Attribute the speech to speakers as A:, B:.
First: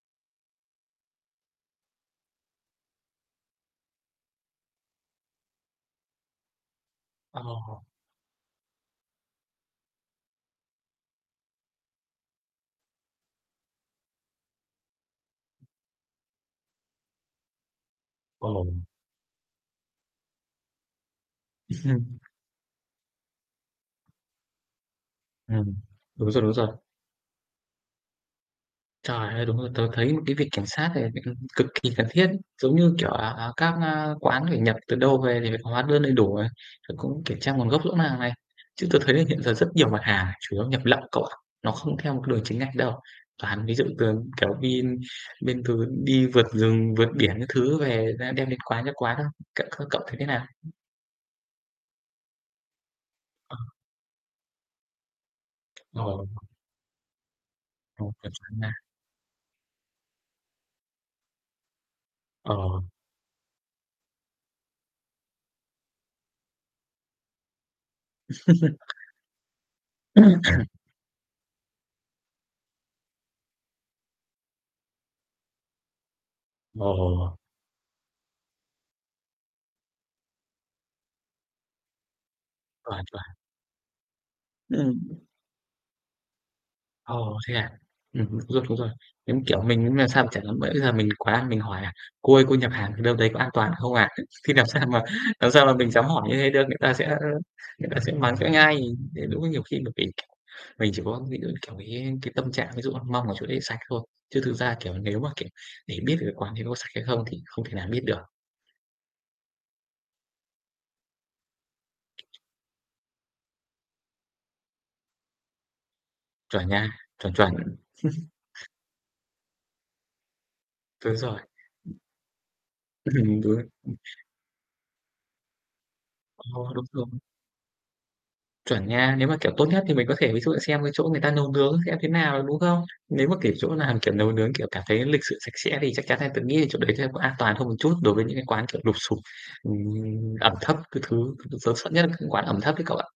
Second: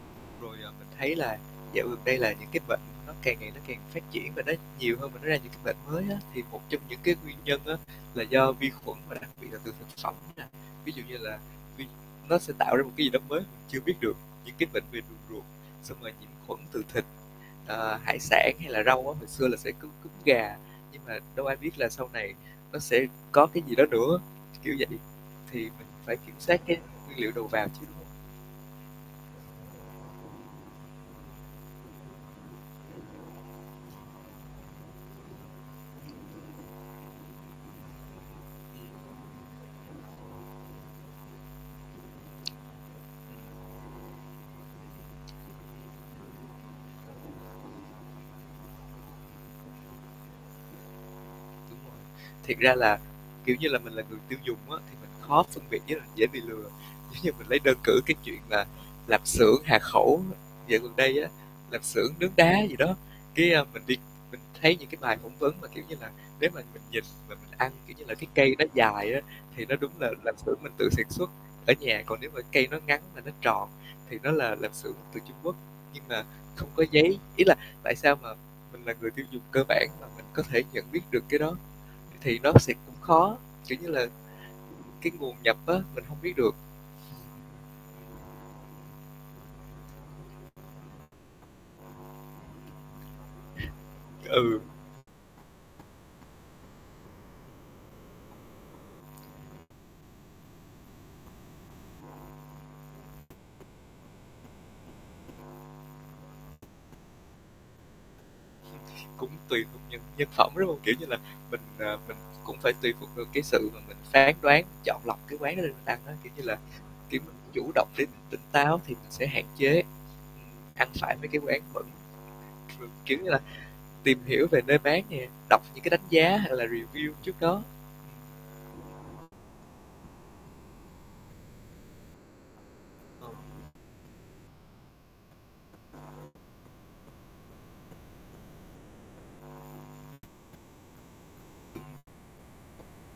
A: Rồi, à, mình thấy là dạo gần đây là những cái bệnh nó càng ngày nó càng phát triển, và nó nhiều hơn và nó ra những cái bệnh mới á. Thì một trong những cái nguyên
B: Ơ.
A: nhân á là do vi khuẩn, và đặc biệt là từ thực phẩm nè. Ví dụ như là vi nó sẽ tạo ra một cái gì đó mới, chưa biết được những cái bệnh về đường ruột, xong rồi nhiễm khuẩn từ thịt, à, hải sản
B: Ồ.
A: hay là rau á. Hồi xưa là sẽ có cúm gà, nhưng mà đâu ai biết là sau này nó sẽ có cái gì đó nữa, kiểu vậy. Thì
B: Ừm,
A: mình phải
B: đúng
A: kiểm
B: rồi, đúng
A: soát
B: rồi.
A: cái nguyên liệu đầu vào chứ, đúng hông?
B: Trời ơi, đúng rồi. Tớ thấy một cái việc kiểm soát này [unintelligible] cực kỳ cần thiết. Giống như kiểu, à, à, các, a, quán phải nhập từ đâu về thì phải có hóa đơn đầy đủ này, rồi cũng kiểm tra nguồn gốc rõ ràng này. Chứ tớ thấy là hiện giờ rất nhiều mặt hàng chủ yếu nhập lậu cậu ạ, nó không theo một đường chính ngạch đâu. Toàn ví dụ từ, kiểu, đi bên từ đi vượt rừng, vượt biển các thứ về đem đem đến quán cho quán không. Cậu, ơ, cậu thấy thế nào?
A: Thiệt ra là, kiểu
B: Ờ.
A: như là, mình là người tiêu dùng á, thì mình khó phân biệt với
B: Ờ.
A: lại dễ bị lừa. Giống như mình lấy đơn cử
B: Khâu
A: cái
B: kiểm
A: chuyện
B: soát
A: là
B: nà.
A: lạp xưởng Hà Khẩu dạo gần đây á, lạp xưởng nướng
B: Ờ.
A: đá gì đó. Cái, a, mình đi mình thấy những cái bài phỏng vấn mà, kiểu như là, nếu mà mình nhìn và mình ăn, kiểu như là, cây nó dài á, thì nó đúng là lạp xưởng
B: Ưm.
A: mình tự sản xuất ở nhà, còn nếu mà cây nó ngắn mà nó tròn thì nó là lạp xưởng từ Trung Quốc nhưng mà không có giấy.
B: Ồ.
A: Ý là, tại sao mà mình là người tiêu dùng cơ bản mà mình có thể nhận biết được cái đó. Thì thì nó sẽ cũng
B: Chuẩn chuẩn.
A: khó, kiểu như là, cái
B: Ừm.
A: nguồn nhập á, mình hông biết được.
B: Ồ, thế à? Ừm, đúng rồi, đúng rồi. Giống, kiểu, mình [unintelligible] sao mà chả dám bữa bây giờ mình quá mình hỏi là: "Cô ơi, cô nhập hàng ở đâu đấy có an toàn không ạ?" Thì
A: Ừ.
B: làm sao mà làm sao mà mình dám hỏi như thế được? Người ta sẽ ơ, người ta sẽ mắng cho ngay. Ơ, đúng là nhiều khi bởi vì mình chỉ có ví dụ như, kiểu, cái cái tâm trạng ví dụ, ơ, mong ở chỗ đấy sạch thôi. Chứ thực ra, kiểu, nếu mà, kiểu, để biết được cái quán đấy nó có sạch hay không thì không thể nào biết được.
A: Cũng tùy thuộc nhân nhân phẩm, đúng hông? Kiểu như là, mình, à, mình cũng phải tùy thuộc được cái sự mà mình phán đoán, chọn lọc cái quán đó để mình ăn á. Kiểu như là,
B: Chuẩn nha,
A: kiểu,
B: chuẩn,
A: mình
B: chuẩn.
A: chủ động để mình tỉnh táo thì mình sẽ hạn chế, ừm, ăn
B: Đúng
A: phải mấy
B: rồi.
A: cái quán bẩn. Ừm, kiểu như là,
B: Ừm, đúng rồi.
A: tìm hiểu về nơi bán nè, đọc những cái đánh giá hoặc là
B: Ồ, đúng rồi.
A: review trước đó.
B: Chuẩn nha. Nếu mà, kiểu, tốt nhất thì mình có thể ví dụ xem cái chỗ người ta nấu nướng xem thế nào, đúng không?
A: Ờ.
B: Nếu mà, kiểu, chỗ nào, kiểu, nấu nướng, kiểu, cảm thấy lịch sự sạch sẽ thì chắc chắn là tớ nghĩ là chỗ đấy chắc có an toàn hơn một chút đối với những cái quán, kiểu, lụp xụp, ừm, ẩm thấp các thứ. [unintelligible] Tớ sợ nhất các quán ẩm thấp ấy cậu ạ.